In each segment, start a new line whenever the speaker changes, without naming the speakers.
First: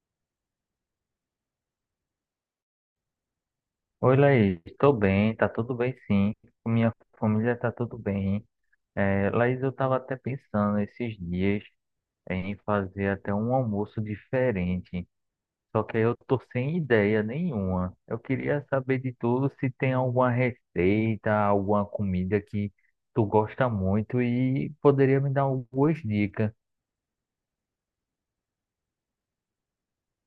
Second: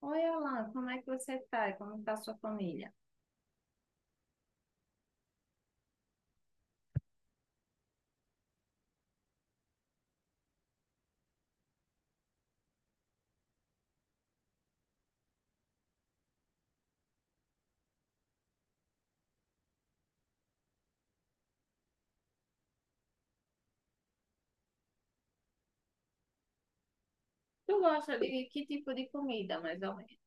Oi, Alan, como é que você tá? E como tá a sua família?
Oi, Laís, estou bem, tá tudo bem sim, com minha família tá tudo bem. É, Laís, eu estava até pensando esses dias em fazer até um almoço diferente, só que aí eu tô sem ideia nenhuma. Eu queria saber de tudo se tem alguma receita, alguma comida que tu gosta muito e poderia me dar algumas dicas.
Tu gosta de que tipo de comida, mais ou menos?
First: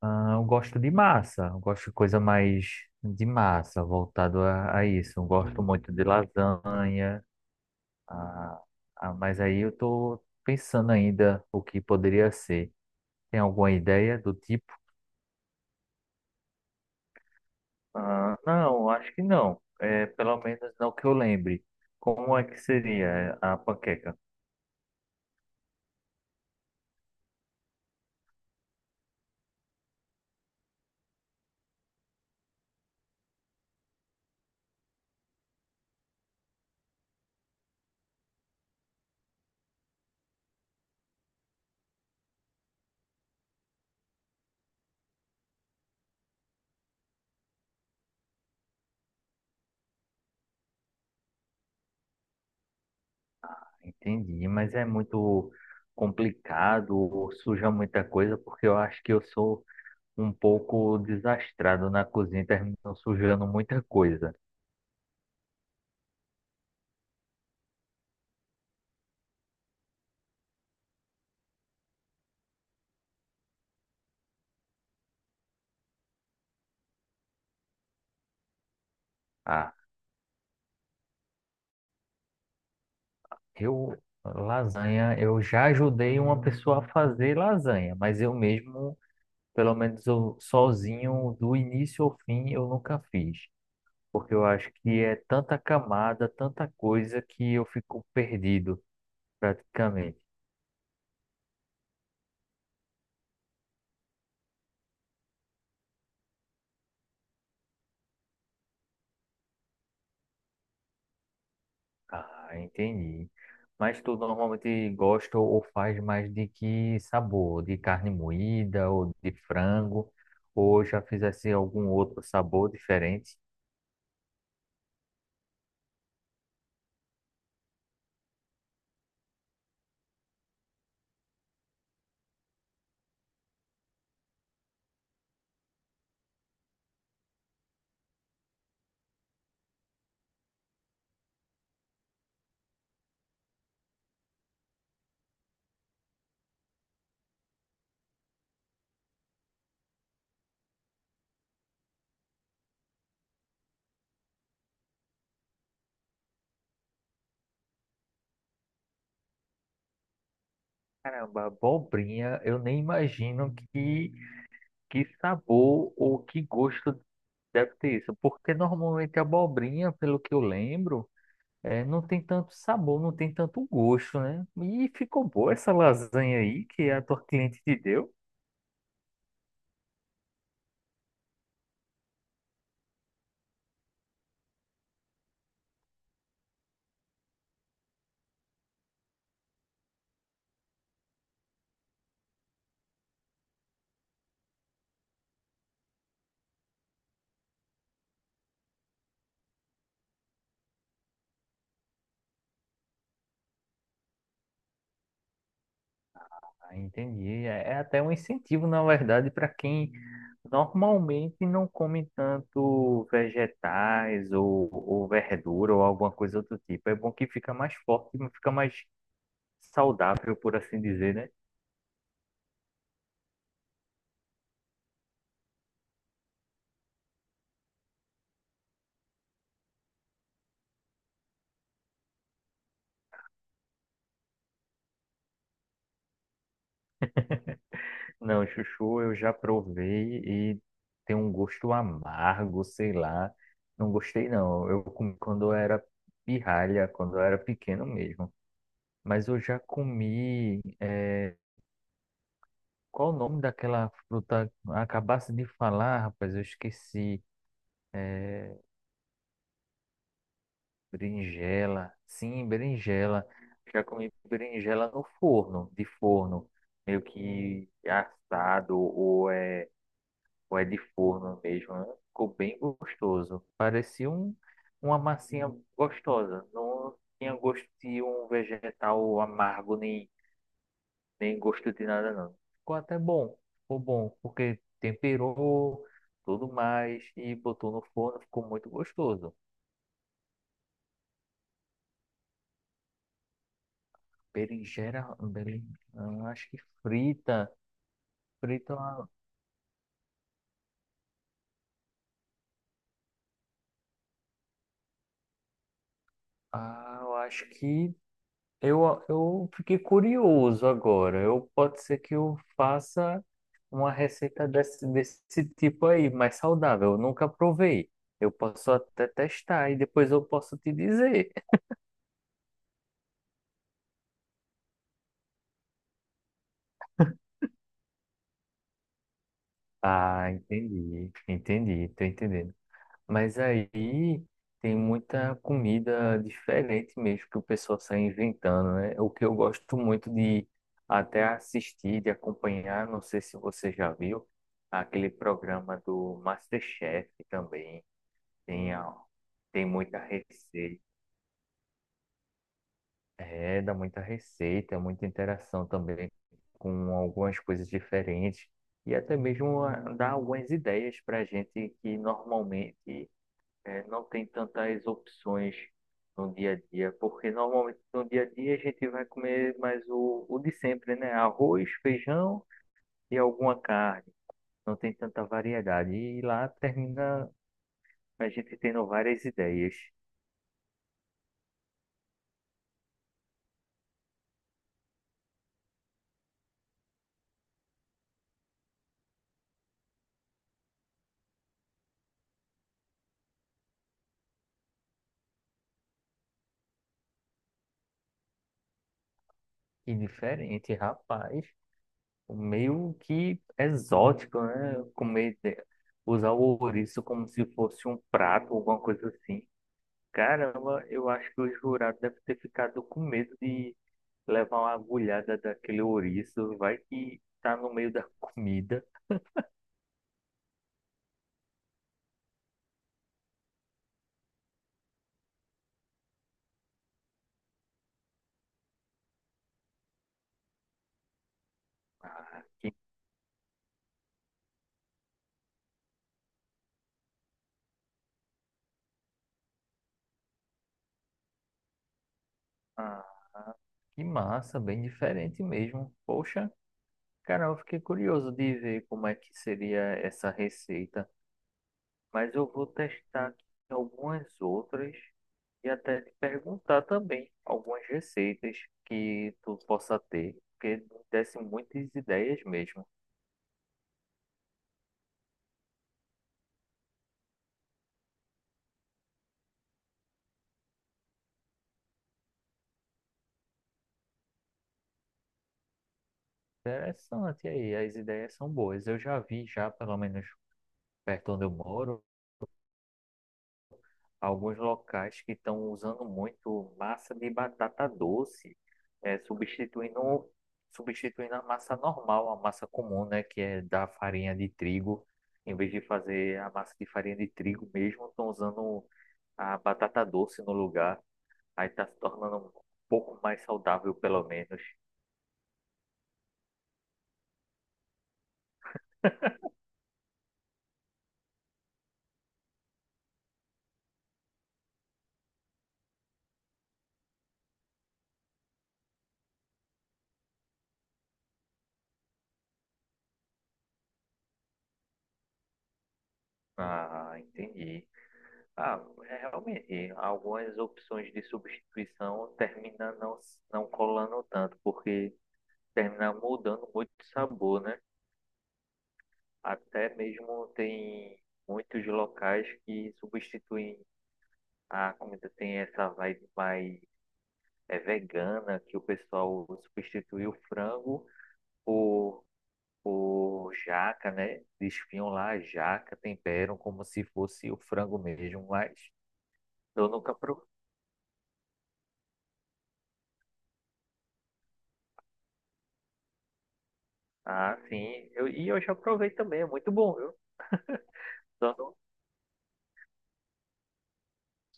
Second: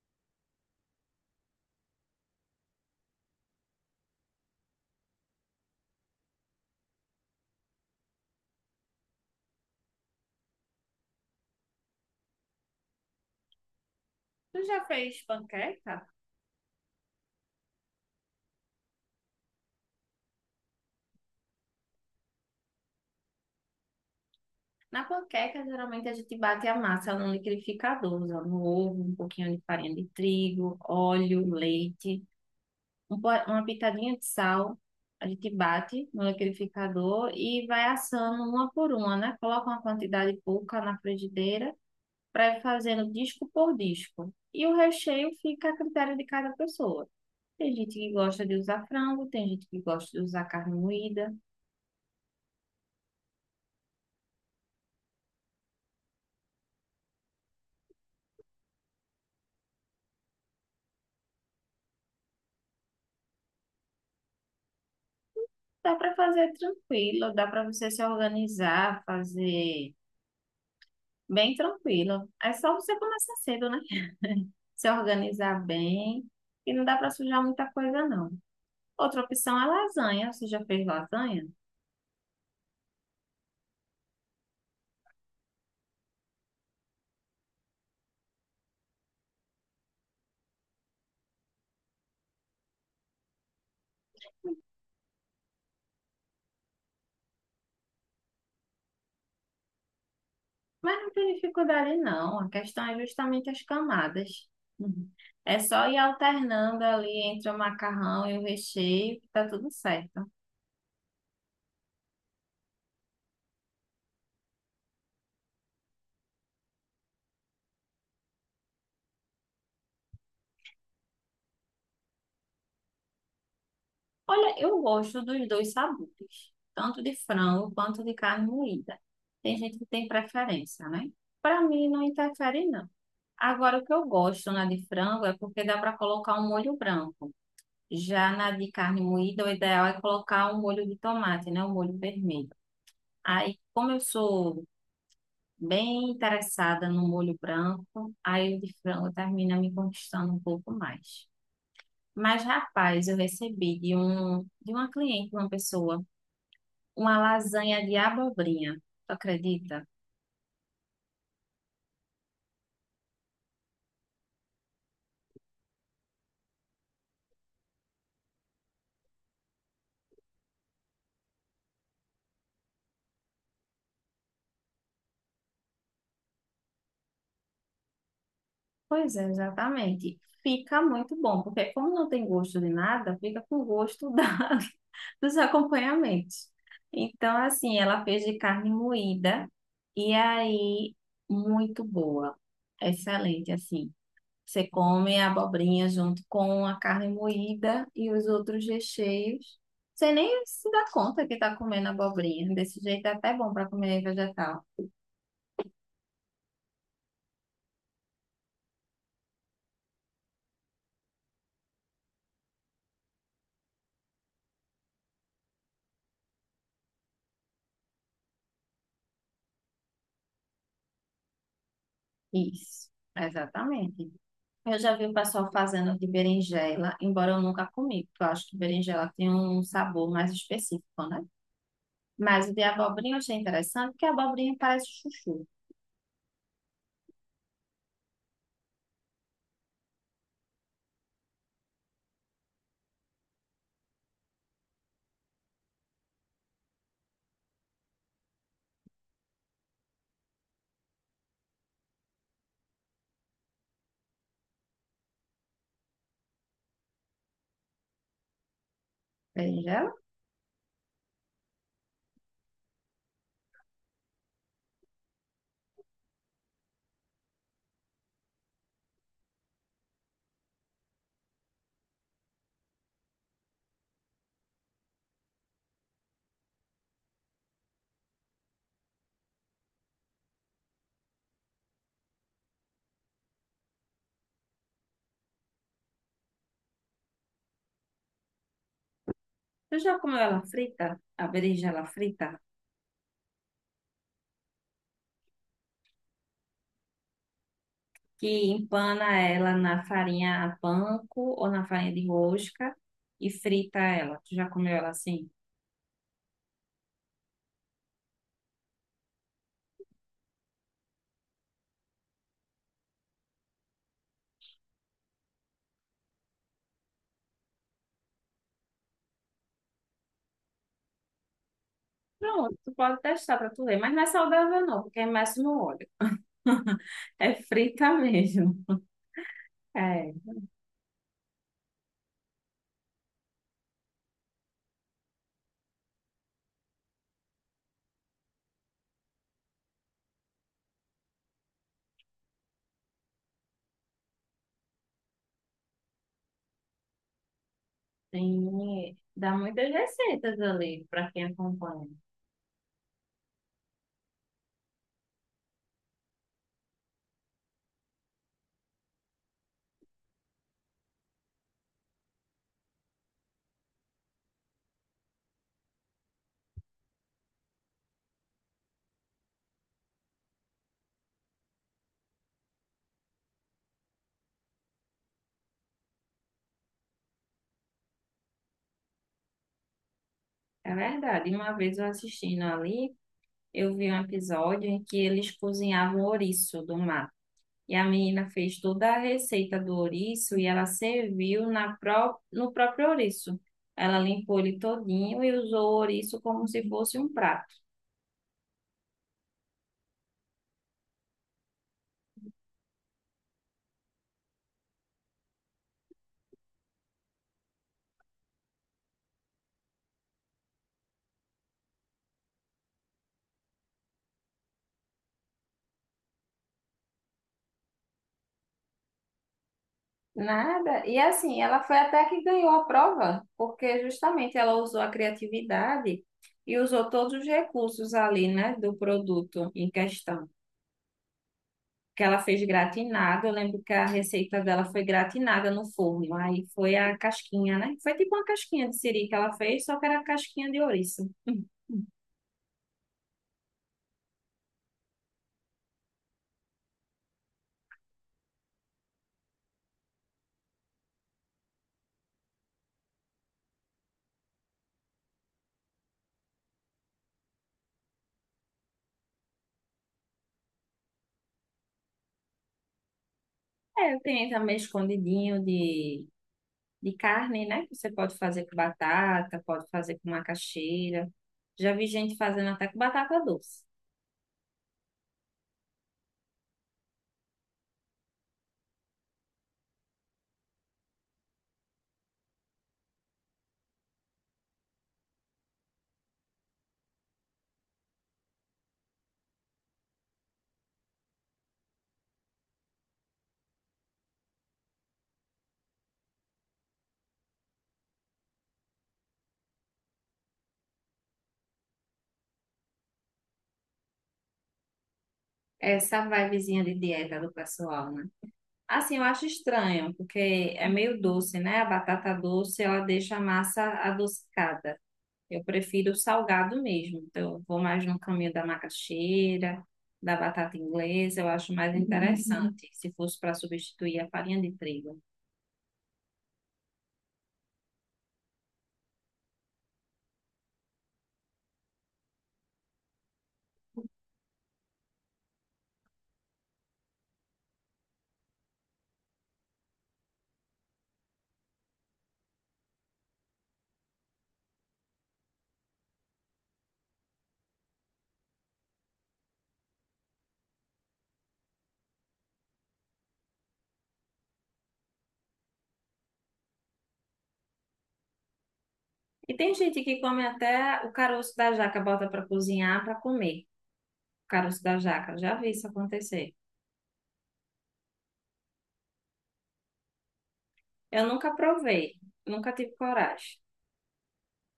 Ah, eu gosto de massa, eu gosto de coisa mais de massa, voltado a isso. Eu gosto muito de lasanha. Ah, mas aí eu tô pensando ainda o que poderia ser. Tem alguma ideia do
Tu
tipo?
já fez panqueca?
Ah, não, acho que não. É, pelo menos não que eu lembre. Como é que seria a panqueca?
Na panqueca, geralmente a gente bate a massa no liquidificador, usando um ovo, um pouquinho de farinha de trigo, óleo, leite, uma pitadinha de sal. A gente bate no liquidificador e vai assando uma por uma, né? Coloca uma quantidade pouca na frigideira para ir fazendo disco por disco. E o recheio fica a critério de cada pessoa. Tem gente que gosta de usar frango, tem gente que gosta de usar carne moída.
Entendi, mas é muito complicado, ou suja muita coisa, porque eu acho que eu sou um pouco desastrado na cozinha, termino sujando muita coisa.
Dá para fazer tranquilo, dá para você se organizar, fazer bem tranquilo. É só você começar cedo, né? Se organizar bem e não dá para sujar muita coisa, não. Outra opção é
Ah,
lasanha. Você já fez lasanha?
eu, lasanha, eu já ajudei uma pessoa a fazer lasanha, mas eu mesmo. Pelo menos eu sozinho, do início ao fim, eu nunca fiz. Porque eu acho que é tanta camada, tanta coisa que eu fico perdido, praticamente.
Mas não tem dificuldade, não. A questão é justamente as camadas. Uhum. É só ir alternando ali entre o macarrão e o recheio, que tá tudo certo.
Ah, entendi. Mas tu normalmente gosta ou faz mais de que sabor? De carne moída ou de frango? Ou já fizesse algum outro sabor diferente?
Olha, eu gosto dos dois sabores, tanto de frango quanto de carne moída. Tem gente que tem preferência, né? Para mim não interfere não. Agora o que eu gosto na de frango é porque dá para colocar um molho branco. Já na de carne moída, o ideal é colocar um molho de tomate, né? Um molho vermelho. Aí, como eu sou bem interessada no molho branco, aí o de frango termina me conquistando um pouco mais. Mas, rapaz, eu recebi de uma cliente, uma pessoa uma lasanha de abobrinha. Tu acredita?
Caramba, abobrinha, eu nem imagino que sabor ou que gosto. Deve ter isso, porque normalmente a abobrinha, pelo que eu lembro, não tem tanto sabor, não tem tanto gosto, né? E ficou boa essa lasanha aí que a tua cliente te deu.
Pois é, exatamente. Fica muito bom, porque como não tem gosto de nada, fica com gosto da, dos acompanhamentos. Então, assim, ela fez de carne moída e aí muito boa. Excelente, assim. Você come a abobrinha junto com a carne moída e os outros recheios. Você nem se dá conta que está comendo abobrinha. Desse jeito é até bom para comer vegetal.
Ah, entendi. É, é até um incentivo, na verdade, para quem normalmente não come tanto vegetais ou verdura ou alguma coisa do tipo. É bom que fica mais forte, fica mais saudável, por assim dizer, né?
Isso, exatamente. Eu já vi o pessoal fazendo de berinjela, embora eu nunca comi, porque eu acho que berinjela tem um sabor mais específico, né? Mas o de abobrinha eu achei interessante, porque a abobrinha parece chuchu.
Não, chuchu eu já provei e tem um gosto amargo, sei lá. Não gostei, não. Eu comi quando eu era pirralha, quando eu era pequeno mesmo. Mas eu já comi. Qual o nome daquela fruta? Acabasse de falar, rapaz, eu esqueci. É...
Berinjela?
Berinjela. Sim, berinjela. Já comi berinjela no forno, de forno, meio que assado ou é de forno mesmo, né? Ficou bem gostoso. Parecia uma massinha gostosa. Não tinha gosto de um vegetal amargo, nem gosto de nada, não. Ficou até bom. Ficou bom, porque temperou tudo mais e botou no forno, ficou muito gostoso.
Tu já comeu ela frita? A berinjela frita?
Berinjela, acho que frita.
Que
Frita,
empana ela na farinha panko ou na farinha de rosca e frita ela. Tu já comeu ela assim?
ah, eu acho que eu fiquei curioso agora. Eu pode ser que eu faça uma receita desse tipo aí, mais saudável. Eu nunca provei. Eu posso até testar e depois eu posso te dizer.
Pronto, tu pode testar pra tu ver, mas não é saudável não, porque é mais no óleo. É frita mesmo. É.
Ah, entendi, entendi, tô entendendo. Mas aí tem muita comida diferente mesmo que o pessoal sai inventando, né? O que eu gosto muito de até assistir, de acompanhar, não sei se você já viu, aquele programa do MasterChef também. Tem,
Tem, dá
tem
muitas
muita
receitas
receita.
ali para quem acompanha.
É, dá muita receita, muita interação também com algumas coisas diferentes. E até mesmo dá algumas ideias para a gente que normalmente não tem tantas opções no dia a dia, porque normalmente no dia a dia a gente vai comer mais o de sempre, né? Arroz, feijão e alguma carne. Não tem tanta variedade. E lá termina a gente tendo várias ideias.
É verdade. Uma vez eu assistindo ali, eu vi um episódio em que eles cozinhavam ouriço do mar. E a menina fez toda a receita do ouriço e ela serviu na pró no próprio ouriço. Ela limpou ele todinho e usou o ouriço como se fosse um prato.
E diferente, rapaz. Meio que exótico, né? Comer, usar o ouriço como se fosse um prato, alguma coisa assim. Caramba, eu acho que o jurado deve ter ficado com medo de levar uma agulhada daquele ouriço. Vai que tá no meio da comida.
Nada. E assim, ela foi até que ganhou a prova, porque justamente ela usou a criatividade e usou todos os recursos ali, né, do produto em questão. Que ela fez
Ah, que,
gratinado, eu lembro que a receita dela foi gratinada no forno, aí foi a casquinha, né? Foi tipo uma casquinha de siri que ela fez, só que era casquinha de ouriça.
ah, que massa, bem diferente mesmo. Poxa, cara, eu fiquei curioso de ver como é que seria essa receita. Mas eu vou testar aqui algumas outras e até te perguntar também algumas receitas que tu possa ter, porque me desse muitas ideias mesmo.
É, tem também escondidinho de carne, né? Que você pode fazer com batata, pode fazer com macaxeira. Já vi gente fazendo até com batata doce.
Interessante aí, as ideias são boas. Eu já vi já, pelo menos perto onde eu moro, alguns locais que estão usando muito massa de batata doce, é, substituindo, substituindo a massa normal, a massa comum, né, que é da farinha de trigo. Em vez de fazer a massa de farinha de trigo mesmo, estão usando a batata doce no lugar. Aí está se tornando um pouco mais saudável, pelo menos.
Essa vibezinha de dieta do pessoal, né? Assim, eu acho estranho, porque é meio doce, né? A batata doce, ela deixa a massa adocicada. Eu prefiro o salgado mesmo. Então, eu vou mais no caminho da macaxeira, da batata inglesa, eu acho mais interessante, se fosse para substituir a farinha de trigo.
Ah, entendi. Ah, é, realmente, algumas opções de substituição terminam não, não colando tanto, porque termina mudando muito o sabor, né? Até mesmo tem muitos locais que substituem a comida, tem essa vibe mais vegana, que o pessoal substitui o frango por, por jaca, né? Desfiam lá a jaca, temperam como se fosse o frango mesmo, mas
E tem gente
eu
que
nunca.
come até o caroço da jaca, bota para cozinhar para comer. O caroço da jaca, já vi isso acontecer.
Ah, sim. E eu já provei também, é muito bom, viu?
Eu nunca
Só não,
provei, nunca tive coragem.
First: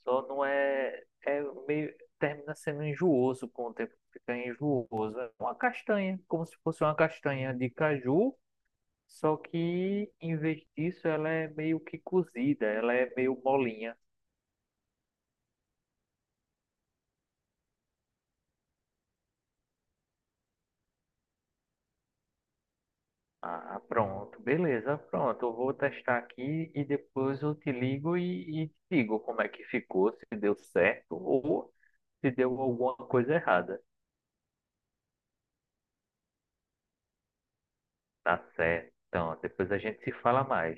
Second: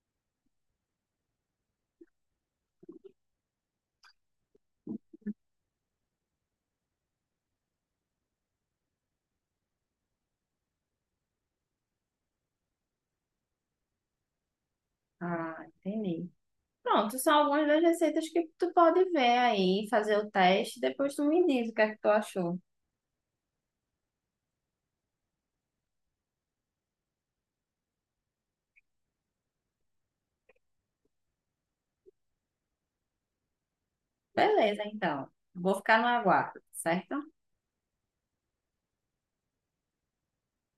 só não é, é meio, termina sendo enjooso com o tempo, fica enjooso. É uma castanha, como se fosse uma castanha de caju, só que em vez disso ela é meio que cozida, ela é meio molinha.
Ah, entendi. Pronto, são algumas das receitas que tu pode ver aí, fazer o teste, depois tu me diz o que é que tu achou.
Ah, pronto, beleza, pronto. Eu vou testar aqui e depois eu te ligo e te digo como é que ficou, se deu certo ou se deu alguma coisa errada.
Beleza, então. Vou ficar no aguardo, certo?
Tá certo. Então, depois a gente se fala mais.